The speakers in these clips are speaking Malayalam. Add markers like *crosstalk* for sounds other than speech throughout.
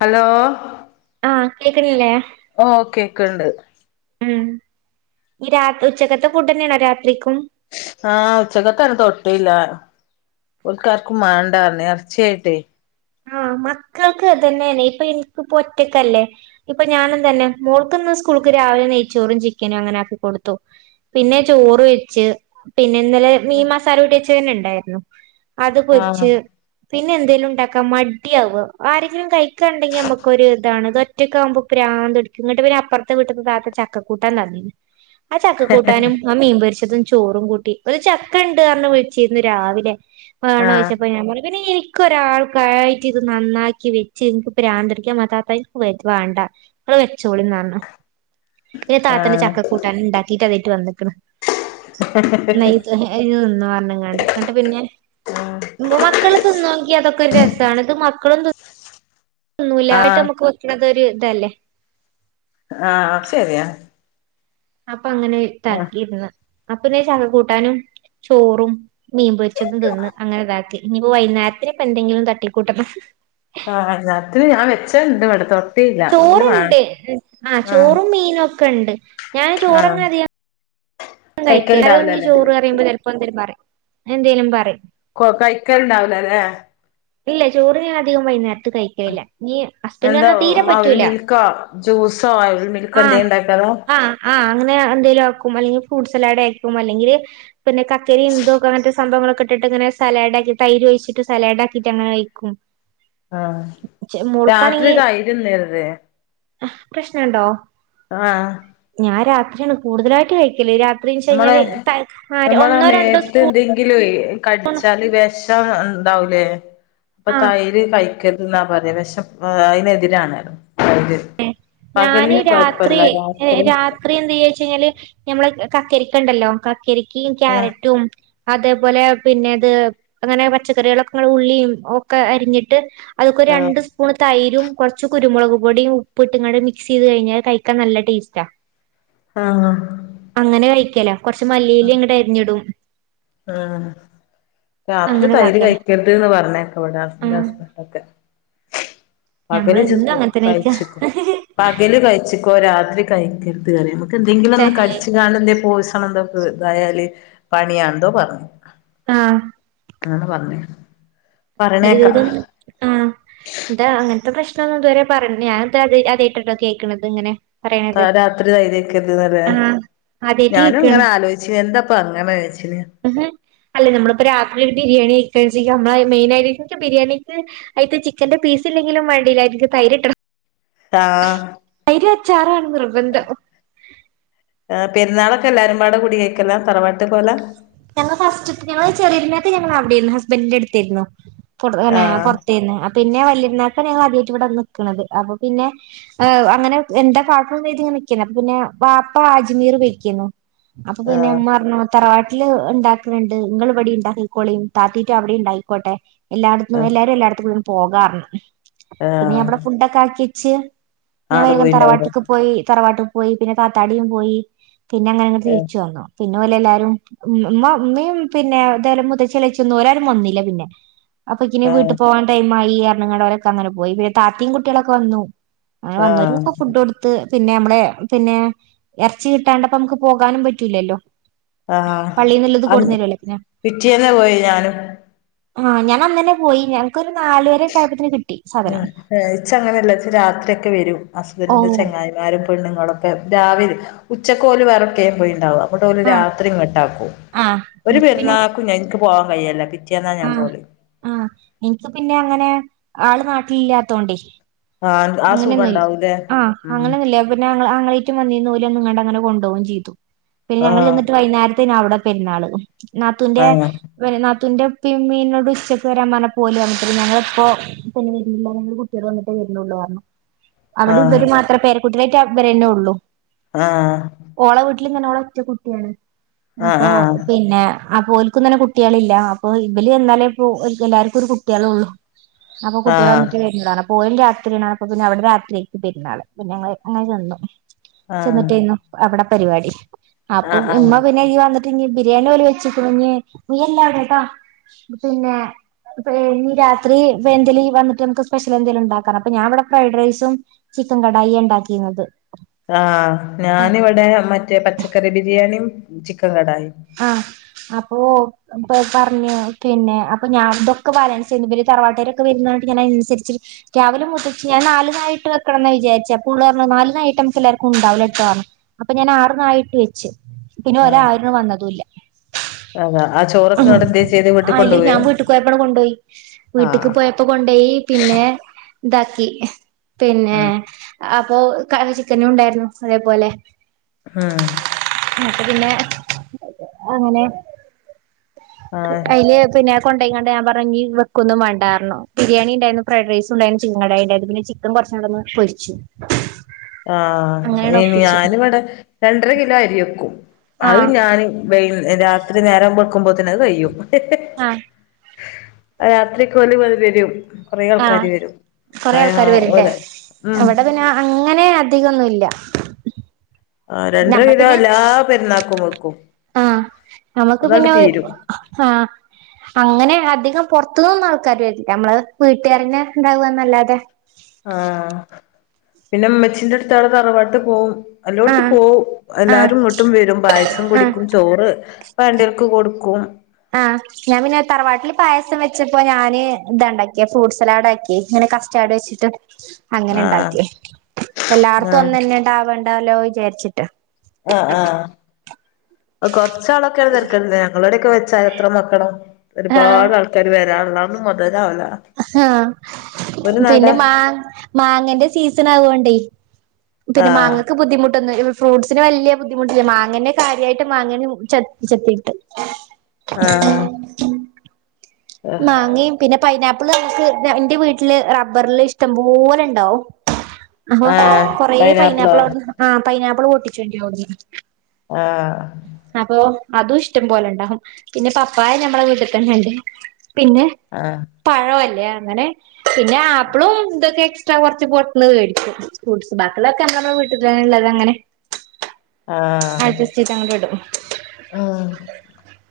ഹലോ ആ കേൾക്കണില്ലേ ഓ കേക്കണ്ട് ഉം രാത് ഇ ഉച്ചക്കത്തെ ഫുഡെ ന്നെണോ രാത്രി ആഹ് ഉച്ചക്കത്തന്നെ തു ഇല്ല ഓൾക്കാർക്കും മേണ്ടാർന്നേ എർച്ചി ആയിട്ടേ ആഹ് മക്ക ഇങ്ങക്ക് അതന്നെന്ന ഇപ്പൊ എനിക്ക് ഇപ്പോ ഒറ്റക്കല്ലേ ഇപ്പൊ ഞാന ന്താന് മോൾക്ക്ന്ന് സ്കൂൾക്ക് രാവിലെ നയി ചോറും ചിക്കനും അങ്ങനെ ആക്കിക്കൊടുത്തു പിന്നെ ചോറ് വെച്ച് പിന്നെ ഇന്നലെ മീ മാസാലുട്ടിവച്ചനു ഉണ്ടായിരുന്നു അത് ആഹ് പൊരിച്ച് പിന്നെ എന്തെലുംണ്ട ക്കമട്യാവ ആരെങ്കിലും കഴിക്കണ്ടെങ്കി നമക്കൊര് ഇതാണ് ഇത് ഒറ്റക്ക് ആവുമ്പോ പ്രാന്തു പിടിക്കും എന്നട്ട് പിന്നെ അപ്പറത്തെ വീട്ടീന്ന് താത്ത ചക്കകൂട്ടാൻ തന്നിന് ആ ചക്ക കൂട്ടാനും ആ മീൻ പൊരിച്ചതും ചോറും കൂട്ടി ഒരു ചക്ക ഉണ്ട് പറഞ് വിളിച്ചിരുന്നു രാവിലെ വേണ ആഹ് ചോദിച്ചപ്പ ഞ പറ പിന്നെ എനിക്ക് ഒരാൾ യിട്ട് ഇത് നന്നാക്കി വെച്ച് നിനിക്ക് ഭ്രാന്ത് ടിക്ക മതാത്തക്ക് വ വേണ്ട *unintelligible* ചോളിന്ന് പിന്നെ താത്തന്റെ ആഹ് ചക്കക്കൂട്ടൻ ഉണ്ടാക്കിട്ട് അതായിട്ട് വന്നിക്കണ് *unintelligible* എന്നട്ട് പിന്നെ മക്കള് തിന്നുവെങ്കി അതൊക്കെ ഒരു രസമാണ് ഇത് മക്കളും തിന്ന തിന്നുല്ല ആയിട്ട് ആഹ് നമ്മുക്ക് വെക്കണത ഒരു ഇതല്ലേ ആഹ ശരിയാാ അപ്പൊ അങ്ങനെതാക്കിയിരന്ന് അപ്പൊന്ന് ചക്ക കൂട്ടാനും ചോറും മീൻപൊരിച്ചതും തിന്ന് അങ്ങനെ ഇതാക്കി ഇനി വൈകുന്നേരത്തിന് ഇപ്പൊ എന്തെങ്കിലും തട്ടിക്കൂട്ടണം ആഹ് രാത്രി ഞാൻ വെച്ചുണ്ട് ഇവിടെ ത്തോ ചോറുണ്ട് ആ ആഹ് ചോറും മീനും ഒക്കെ ഉണ്ട് ഞാന് ആഹ് ചോറ്ങ്ങതിയാ *unintelligible* കഴിക്കൽണ്ടാവൂലല്ലേ ചോറ് പറയുമ്പോ ചിലപ്പോ എന്തേലും പറയും എന്തെങ്കലും പറയും കോ കൈക്കണ്ടാവൂലലെ ഇല്ല ചോറ് ഞാൻ അധികം വൈകുന്നേരത്ത് കഴിക്കില്ല നീ എന്താ ഹസ്ബന്റ്ആണെൽ തീരെ അവിൽ പറ്റൂല മിൽക്കോ ജ്യൂസോ അവിൽ മിൽക്കോ ആഹ എന്തേം ഇണ്ടാക്കാലാ ആ ആ അങ്ങനെയ എന്തേലും ആക്കും അല്ലെങ്കിൽ ഫ്രൂട്ട് സലാഡ് ആക്കും അല്ലെങ്കിൽ പിന്നെ കക്കരി എന്തോക്കെ അങ്ങനത്തെ സംവങ്ങളൊക്കെ ഇട്ട് ഇങ്ങനെ സലാഡ് ആക്കി തൈര് ഒഴിച്ചി് സലാഡ് ആക്കിയി്ട്ടങ്ങെനെ കഴിക്കും ആഹ് രാത്രി മോൾക്കാണെങ്കി തൈര് തിന്നരുത് പ്രശ്നണ്ടോ? ആ ആ ഭക്ഷണം കൂടുതലായിട്ട് കഴിക്കില്ല. രാ നമ്മളെ നമ്മള രണ്ടോ മേത്ത് സ്പൂ എന്തെങ്കിലുവേ കടിച്ചാല് വെഷംണ്ടാവുലേ അപ്പൊ ആഹ് തൈര് കഴി ക്കെര്തെന്നാ പറ വെഷം അതിനെതിരാണ് *unintelligible* ഞാന് രാത്രി രാത്രി എന്ത് ചെയ്യാ വെച്ച് കഴിഞ്ഞാല് ഞമ്മളെ കക്കരിക്ക ഉണ്ടല്ലോ കക്കരികേം ആഹ് ക്യാരറ്റും അതേപോലെ പിന്നെത് അങ്ങനെ പച്ചക്കറികളൊക്കെ ഉള്ളിയും ഒക്കെ അരിഞ്ഞിട്ട് അതൊക്കെ ആഹ് രണ്ട് സ്പൂൺ തൈരും കുറച്ച് കുരുമുളക് പൊടിയും ഉപ്പട്ടുംങ്ങാണ്ട് മിക്സ് ചെയ്ത് കഴിഞ്ഞാ കയ്ക്കാൻ നല്ല ടേസ്റ്റാ. ആഹ് അങ്ങനെ കഴിക്കല കൊറച്ച് മല്ലിയില ഇങ്ങട്ട് അരിഞ്ഞിടും ആഹ് രാത്രി തൈര് അങ്ങനെതാക്കലാ കഴിക്കരുത് ന് പറഞ്ഞേക്കവിടാന്റെ ആഹ് ഹസ്ബന്റോക്കെ പകല് ചോ ഞമ്മളെന്നും അങ്ങൻതന്നെ കഴിക്കാ. കഴിച്ചിക്കോ പകല് കഴിച്ചിക്കോ രാത്രി കഴിക്കരുത് പറയ അയ്ക്ക് എന്തെങ്കിലും ഒന്ന് തന്നെ കടിച്ച് കാണ എന്ത പോസണ എന്തോ ഇതായാല് പണിയാന്തോ പറഞ്ഞു ആഹ് ആ ന്ന് പറഞ്ഞ് *unintelligible* ആ എന്താ അങ്ങനത്തെ പ്രശ്നം ന്ന് ഇതുരെ പറഞ്ഞു ഞാനത് അത് ആദ്യയിട്ടിട്ടോ കേൾക്കണന്നത് ഇങ്ങനെ പറയണത് ത രാത്രി തൈര്ക്കരുത് നല്ലേ. ആഹ് ആദ്യായിട്ട് ഞാനും കേക്കാണ് ഇങ്ങനെ ആലോചിച്ച് എന്താപ്പ അങ്ങനെ വച്ചിന് അല്ല നമ്മിപ്പോൊ രാത്രി ഒരു ബിരിയാണി കൈക്കാഞ്ച്ചു നമ്മ മെയിനായിട്ട് എയിനിക്ക് ബിരിയാണിക്ക് അയ്ക്ക് ചിക്കന്റെ പീസ് ഇല്ലെങ്കിലും വേണ്ടില്ല അയിന്ക്ക് തൈര്ട്ടണം ആഹ് തൈര് അച്ചാറാണ് നിർബന്ധം. ആ പെരുന്നാളൊക്കെ എല്ലാരുംപാടെ കുടിയേക്കല തറവാട്ട് പോല ഞങ്ങൾ ഫസ്റ്റ് ഞങ്ങള് ചെറിയരുന്നാക്ക് ഞങ്ങൾ അവിടെരുന്നു ഹസ്ബന്റിന്റെടുത്തരുന്നു പുട് ആ പിന്നെ പുറത്തുന്ന് പിന്നെ രുന്നാക്ക് ഞങ്ങള് ആദ്യായിട്ട ഇവിടെ വന്നു നിക്കണത് അപ്പൊ പിന്നെ ആഹ് അങ്ങന എന്താ കാട്ടണ് കരുതി ഇങ്ങനെ നിക്കണ് അപ്പൊ പിന്നെ വാപ്പ അജ്മീർ പൈക്കയ്ന്നു അപ്പൊ ആ പിന്നെ പറഞ്ഞ് തറവാട്ട ല് ഇണ്ടാക്കുണ്‌ ണ്ട്. നിങ്ങള് ഇവിടെ ഇണ്ടാക്കക്കോളീം താത്തിറ്റും അവിടെ ഉണ്ടായിക്കോട്ടെ. എല്ലായിടത്തും എല്ലാരും എല്ലായിടത്തും കൂടി പോകാ പറഞ്ഞു. ആ പിന്നെഞാൻ ഇവിടെ ഫുഡൊക്കെ ആക്കി വെച്ച് ഞാൻ ആള് പോയിണ്ടാവൂലെ ആ ആണ്ട് വേഗം പോയിണ്ടാവുലേ തറവാട്ട്ക്ക് പോയി തറവാട്ട് പോയി പിന്നെ താത്താടിയും പോയി പിന്നെ അങ്ങനെ ഇങ്ങോട്ട് ഏ അങ്ങനെ തിരിച്ചു വന്നു പിന്നെ ഓലെ എല്ലാരും ഉ ഉമ്മ ഉമ്മയും പിന്നെ മുതച്ചളിച്ചൊന്നും ഒരാരും വന്നില്ല പിന്നെ അപ്പൊക്കിന് ഏ വീട്ടിൽ പോവാ ടൈമായി പറഞ്ഞുങ്ങട് ഒരൊക്കെ അങ്ങനെ പോയി പിന്നെ താത്തിം കുട്ടികളൊക്കെ വന്നു അ വന്നോര്കൊക്കെ ആ ഫുഡ് കൊടുത്ത് പിന്നെ നമ്മള പിന്നെ ഇറച്ചി കിട്ടാണ്ടപ്പോ നമുക്ക് പോകാനും പറ്റൂലല്ലോ. ആഹ് പള്ളീന്ന്ള്ളത് അ കൊടുന്നരല്ലോ പിന്നെ പിറ്റേന്നെ പോയി ഞാനും ആഹ് ഞാനന്നെന്നെ പോയി ഞാൻ *unintelligible* ആആഹ് ഇച്ച് അങ്ങനെ ഇച്ച് രാത്രീക്കെ വരും ഓ ഹസ്ബന്റിന്റെ ചെങ്ങായിമാരും പെണ്ണുങ്ങളൊക്കെ രാവിലെ ഉച്ചക്കോല് വേറെക്കെയും പോയി ഉണ്ടാവാം ഇങ്ങോട്ടോല് ആഹ് രാത്രി ഇങ്ങോട്ടാക്കും. ആഹ് ഒരു എനിക്ക് പിന്നെ പെരുന്നാൾക്കും ഞ എനിക്ക് പോവാാൻ കഴിയല്ല പിറ്റേന്നാ ഞാൻ ആഹ് പോവല് ആ എനിക്ക് പിന്നെ അങ്ങനെ ആള് നാട്ടിലില്ലാത്തോണ്ടേ ആഹ് ആ സുഖം അങ്ങനൊന്നും ഉണ്ടാവൂലേ ആ് ഉം അങ്ങനൊന്നുല്ല പിന്നെ *unintelligible* ന്നിറ്റ് വന്നീന്നു ഓല് വന്നുങ്ങാണ്ട് അങ്ങനെ കൊണ്ട് പോകയും ചെയ്തു. പിന്ന ഞങ്ങൾ ആഹ് ചെന്നിട്ട് വൈന്നേരത്തേന അവിടെ പെരുന്നാള്. നാത്തുന്റെ ആഹ് വെ നാത്തുന്റെ പിമ്മിനോട് ഉച്ചയ്ക്ക് വരാൻ പറഞ്ഞപ്പോ ഓലേ പറഞ്ഞു ത്രെ ഞങ്ങളപ്പോ പിന്നെ വരീല ഞങ്ങള് കുട്ടികള് വന്നിട്ട് വരുണ്ള്ളു പറഞ്ഞു അവിടെ ആഹ് ഇവര് മാത്രേ പേരക്കുട്ട്യളായിട്ട് ഇവരന്നെ ഉള്ളു ആ *unintelligible* ഒറ്റ കുട്ടിയാണ് അപ്പൊ ആഹ് ആഹ് പിന്നെ അപ്പോൽക്കുംങ്ങനെ കുട്ട്യളില്ല അപ്പൊ ഇവല് എന്നാലേ ഇപ്പോ ഓൽക്കെല്ലാർക്കും ഒരു കുട്ട്യളുള്ളു അപ്പൊ കുട്ട്യകൾ ആഹ് വന്നിട്ട് *unintelligible* പിന്നെ അവിടെ രാത്രിേക്ക് പെരുന്നാള് പിന്നെ ഞങ്ങള് അങ്ങനെ ചെന്നു ചെന്നിട്ടേ ആഹ് *unintelligible* പരിപാടി അപ്പൊ ആഹ് ഉമ്മ ആഹ് പിന്നെ ഈ *unintelligible* ബിരിയാണി പോലെ വെച്ചിക്കഞ്ഞ് നീ എല്ലാം കേട്ടാ പിന്നെ പ്പെനി രാത്രി വെന്തെലി വന്ന്ട്ട് നമുക്ക് സ്പെഷ്യൽ എന്തേല്ണ്ടാക്കണം *unintelligible* ഫ്രൈഡ് റൈസും ചിക്കൻ കടായി ണ്ടാക്കിരുന്നത് ആ ഞാനിവിടെ മറ്റേ പച്ചക്കറി ബിരിയാണിം ചിക്കൻ കടായി ആ ആ ഓ അ പറഞ്ഞു പിന്നെ അപ്പൊ ഞാൻ ഇതൊക്കെ ബാലൻസ് *unintelligible* തറവാട്ടരൊക്കെ വരുന്ന *unintelligible* അനുസരിച്ച് രാവിലെ മുതച്ച് ഞാൻ നാല നായിട്ട് വെക്കണംന്ന് വിചാരിച്ച അപ്പോള്റഞ്ഞ് നാല് നായിട്ട നമുക്കെല്ലാര്ക്കുണ്ടാവും അപ്പൊ ഞാനാർന്നായിട്ട് വെച്ച് പിന്നെ ആഹ് ഓലാരും വന്നതുംല്ല അതാ ആ ചോറൊക്കെ ഇങ്ങട്ട് എന്തെ ചെയ്ത് വീട്ടിൽ ആ അയ്ല് കൊണ്ടോവേ ഞാൻ വീട്ട്ക്ക് പോയപ്പാട് കൊണ്ടോയി വീട്ട്ക്ക് ആഹ് പോയപ്പോ കൊണ്ടോയി പിന്നെ ഇതാക്കി പിന്ന ഉം അപ്പൊ ക ചിക്കനുണ്ടായിരുന്നു അതേപോലെ ആ പിന്നെ അങ്ങനെ ആഹ് അയ്ല് പിന്ന കൊണ്ടയ്ങാണ്ട് ഞാമ്പറഞ്ഞെങ്കി വെക്കൊന്നും വേണ്ടാറഞ്ഞു ബിരിയാണിണ്ടാരുന്നു ഫ്രൈഡ്റൈസുണ്ടാരുന്നു ചിക്കൻ കടായിണ്ടാരുന്നു പിന്നെ ചിക്കൻ വറ *unintelligible* പൊരിച്ചു ആ അങ്ങനെയാണ് ഒപ്പിച്ചു ഞാനും ഇടെ രണ്ടര കിലോ അരി വെക്കും അത് ആഹ് ഞാന് വൈ രാത്രി നേരം വെക്കുമ്പോത്തേനത് കയും ആ രാത്രിക്ക് *unintelligible* ആ വരും കൊറേ ആൾക്കാര് വെരുല്ലേ ഓല് ഉം വിടെ പിന്നെ അങ്ങനെ അധികൊന്നുംല്ല ആ രണ്ടര കിലോ അല്ലാ പെരുന്നാക്കും വെക്കും ആ നമുക്ക് അതങ്ങട് പിന്നെ ഒ തീരും ആ അങ്ങനെ അധി പൊത്തൊന്നു ആൾക്കാര് വരില്ല നമ്മള് വീട്ടുകാരനെ ഇണ്ടാവുകന്നല്ലാതെ ആ പിന്നെമ്മച്ചിന്റെ അടുത്ത്ടു ത അറവാട്ട് പോവും എല്ലോടത്ത ആഹ് പോവും ആഹ് എല്ലാരും ഇങ്ങോട്ടും വരും പായസം ആഹ് കുടിക്കും ചോറ് പണ്ടൾക്ക് കൊടുക്കും ആ ഞാൻ പിന്നെ തറവാട്ടിൽ പായസം വെച്ചപ്പോ ഞാന് ഇത ഒണ്ടാക്കിയ ഫ്രൂട്ട്സ് സ്ലാഡ ആക്കിങ്ങനെ കഷ്ടട് വെച്ചിട്ട് അങ്ങനെ ആഹ് ഇണ്ടാക്കി എല്ലായിടത്തും ആഹ് ഒന്നന്നെ ഉണ്ടാവണ്ടല്ലോ വിചാരിച്ചിട്ട് ആ ആ കൊറച്ചാളൊക്കെയാണ് തരക്കേട് ഇല്ല ഞങ്ങളോടെൊക്കെ ചരിത്രമാക്കണം ഒരുപാട് ആൾക്കാര് വരാനുള്ളാണ് മത ആ ഒരു നട പിന്നെ മാ മാങ്ങന്റെ സീസൺ ആകോണ്ടേ പിന്നെ ആഹ് മാങ്ങൾക്ക് ബുദ്ധിമുട്ട് ഫ്രൂട്ടസിന് വലിയ ബുദ്ധിമുട്ടില്ല മാങ്ങെ കാര്യായിട്ട് മാങ്ങ ച ചത്തിട്ട് ആഹ് മാങ്ങയും പിന്നെ പൈനാപ്പി അപ്പോള് നമുക്ക് എന്റെ വീട്ടില് റബ്ബറില് ഇഷ്ടംപോലെ ഉണ്ടാവ അഹൊ ആഹ് കൊറേ പൈനാപ്പിളോ പൈനാപ്പിൾ അവിന്ന് ആ പൈനാപ്പിൾ പൊട്ടിച്ചോണ്ട അവി ആ അതും ഇഷ്ടം പോലെ ഉണ്ടാകും പിന്നെ പപ്പായ ഞമ്മടെ വീട്ടിൽ തന്നെ ഉണ്ട് പിന്നെ ആഹ് പഴല്ലേ അങ്ങനെ പിന്നെ ആപ്പിളും ഇതൊക്കെ ഇടക് കുറച്ച് പൊറത്തൂന്ന് മേടിക്കും ഫ്രൂട്ട്സ് ബാക്കിയൊള്ളതൊക്കെ നമ്മടെ വീട്ടിൽ തന്നെ ഉള്ളത് അങ്ങനെ ആഹ് അഡ്ജസ്റ്റ് ചെയ്ത് അങ്ങോട്ട് ഇടും അഹ്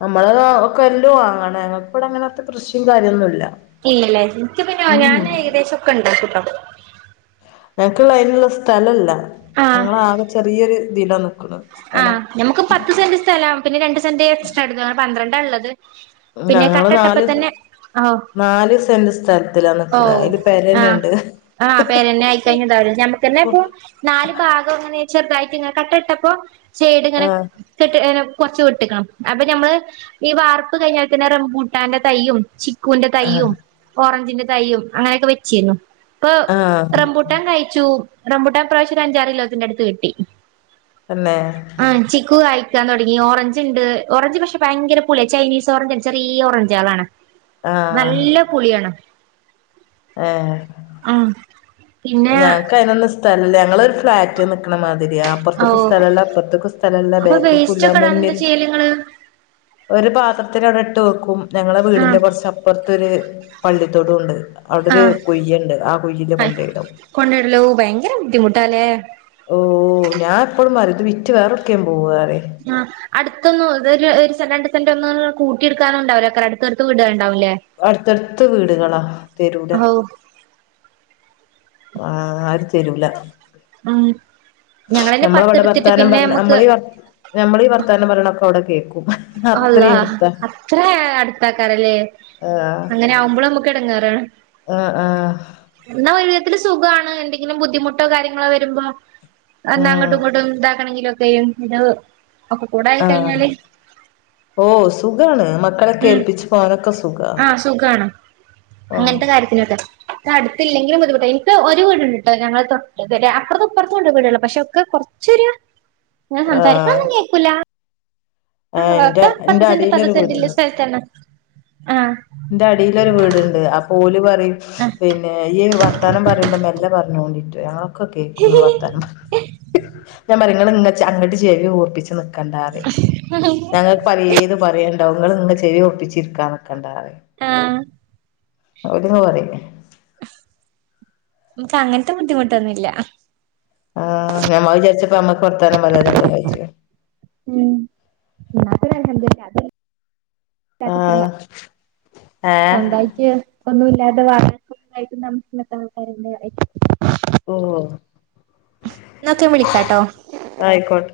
നമ്മളതാ കൊല്ലോ വാങ്ങണം ഞങ്ങൾക്ക്‌ ഇവിടെ അങ്ങനത്തെ കൃഷിയും കാര്യൊന്നുമില്ല ഇല്ലല്ലേ എനിക്ക് പിന്നെ ഞാൻ ഏകദേശം ഒക്കെ ഉണ്ടാക്കൂട്ടോ ഞങ്ങക്കുള്ള അതിനുള്ള സ്ഥലില്ല ഞങ്ങള ആകെ ചെറിയൊരു ഇതിലാ നി - ആ ഞമുക്ക് പത്ത്സെന്റ് സ്ഥലം പിന്നെ രണ്ടുസെന്റ് എക്സ്ട്രാ എടുത്തു അനെ പന്ത്രണ്ടാ ഉള്ളത് പിന്നെ ഞങ്ങള് കട്ട ഇട്ടപ്പോ നാല് തന്നെ ഓഹ് നാല് സെറ് സ്ഥലത്തിലാ ഓ നിക്കണേ അതില് പെരതന്നെ ആഹ് ഉണ്ട് ആഹ് പെരന്നെ ആയി കഴിഞ്ഞത നമുക്ക് തന്നെ ഇപ്പൊ നാല് ഭാഗം അങ്ങനെ ചെറുതായിട്ട് ഇങ്ങനെ കട്ട ഇട്ടപ്പോ സൈഡ് ഇങ്ങനെ ആഹ് കേട്ട് കൊറച്ചു വിട്ടുനിക്കണം അപ്പൊ ഞമ്മള് ഈ വാർപ്പ് കഴിഞ്ഞാപിന്നെ റംമ്പൂട്ടാന്റെ തൈയ്യും ചിക് ക്കൂന്റെ ആഹ് തയ്യയും ഓറഞ്ചിന്റെ തൈയും അങ്ങനെയൊക്കെ വെച്ചിരുന്നു ഇപ്പൊ ആഹ് റംബൂട്ടാൻ കായിച്ചു റംബൂട്ടാൻ ഈ പ്രാവശ്യം ഒരു അഞ്ചാറ് കിലോത്തിന്റെ അടുത്ത് കിട്ടി തന്നെ ആഹ് ചിക്കു കായി ക്കാൻ തുടങ്ങി ഓറഞ്ച് ഉണ്ട് ഓറഞ്ച് പക്ഷെ ഭയങ്കര പുളിയ ചൈനീസ് ഓറഞ്ച ചെറിയ ഓറഞ്ച് ആളാണ് നല്ല പുളിയാണ് ആഹ് ആഹ് പിന്നെ ഞങ്ങക്ക് അതിനൊന്നും സ്ഥലില്ല ഞങ്ങളൊരു ഫ്ലാറ്റിൽ നിക്കണ മാതി രിയ അപ്പുറത്തേക്കും ഓഹ് സ്ഥലില്ല ഇപ്പുറത്തേക്കും സ്ഥലില്ല അപ്പൊ ബാക്ക്ക്കും വേസ്റ്റ് ഇല്ല ഒക്കെ ഇടാൻ എന്താ മുന്നിൽ ചെയ്യല് നിങ്ങള് ഒരു പാത്രത്തി ഇട്ട് വെക്കും ഞങ്ങളെ വീടിന്റെ ആഹ് കുറച് അപ്പുറത്തരു പള്ളിത്തോടും ഉണ്ട് അവിടൊരു ആഹ് കുഴിയൊണ്ട് ആ കുഴീല് കൊണ്ടിടും കൊണ്ടിലു ഭയങ്കര ബുദ്ധിമുട്ടാലേ ഓഹ് ഞാൻ എപ്പഴും പറയും ഇത് വിറ്റ് വേറെ എവിടെക്കേലും പോവാം ആഹ് അടുത്തൊന്നും ഒരു ഒരുസെന്റ് രണ്ട് സെന്റ് ഒന്നും കൂട്ടി എടുക്കാനുണ്ടാവല്ല കാരണം അടുത്തടുത്ത് വീടയോണ്ട് അടുത്തടുത്ത് വീടുകളാ തെരൂല്ല ഹൗ തെരൂല്ല മ് നമ്മള് അവിടെ വർത്താനം പറ നമ്മളീ വർ നമ്മളീ വർത്താനം പറയണതൊക്കെ അവിടെ കേക്കും അല്ലാ അത്രയും എടുത്താ അത്ര അടുത്താക്കാരല്ലേ ആഹ് അങ്ങനെ ആകുമ്പോഴും നമുക്ക് ഇടങ്ങേറാണ് ആഹ് ആഹ് ഇതില് സുഖമാണ് എന്തെങ്കിലും ബുദ്ധിമുട്ടോ കാര്യങ്ങളോ വരുമ്പോ എന്ത അങ്ങോട്ടും ഉം ഇങ്ങോട്ടും ഇതാക്കണെങ്കിലും തെയും ഇത് ഒക്കെ കൂടായി കഴിഞ്ഞാല് ഓ സുഖാണ് മക്കളെ ഒക്കെ ഉം ഏൽപ്പിച്ച് പോകാനൊക്കെ സുഖാ ആഹ് സുഖാണ് ആഹ് അങ്ങനത്തെ കാര്യത്തിനൊക്കെ ഇത് അടുത്തില്ലെങ്കിലും ബുദ്ധിമുട്ട് എനിക്ക് ഒ വീടിണ്ടിട്ടോ ഞങ്ങൾ തൊട്ട് ദേ അപ്പുറത്തും ഇപ്പുറത്തും ഉണ്ട് വീടുകള് പക്ഷെ ഒക്കെ കുറച്ചൊരു ഞാൻ സംസാരിക്കുന്നത് ഒന്നും കേക്കൂല ആ എന്റെ ഒക്കെ പത്ത് എന്റെ സെന്റ് പത്ത് അടിയിലൊരു സെന്റില് വീടുണ്ട് സ്ഥലത്താണ് ആഹ് എന്റെ അടീല് ഒരു വീടുണ്ട് അപ്പം ഓല് പറ ആഹ് പിന്നെ ഈ വർത്താനം പറയുമ്പോ മെല്ലെ പറഞ്ഞൊണ്ടിട്ട് ഞ ക്കു കേക്കൂന്ന് വർത്താനം ഞാൻ പറയും ഇങ്ങള് ഇങ്ങ് ചെ അങ്ങോട്ട് ചേവികുർപ്പിച്ച് നി കണ്ടാന്ന് ഞങ്ങൾ പലേത് പറയേണ്ടവും ഇങ്ങള് ഇങ്ങെ ചെവി കുർപ്പിച്ചിരിക്കാനിക്കണ്ടാന്ന് ആഹ് അവിടുന്ന് പറയും നമക്ക് അങ്ങനത്തെ ബുദ്ധിമുട്ടൊന്നുമില്ല അഹ് ആഹ് ഞമ്മ വിചാരിച്ച് ഇപ്പോ ഞമ്മക്ക് വർത്താനം പറയാനൊക്കെ വിചാരിച് മ് *inaudible* ആഹ് ഏഹ് സ്വന്തായിട്ട് ഒന്നും ഇല്ലാതെ വാടകക്കൊക്കെ താമസിക്കുന്ന ആൾക്കാരുണ്ട് ഓ ന്നാ ഒക്കെ വിളിക്കാട്ടോ ആയിക്കോട്ടെ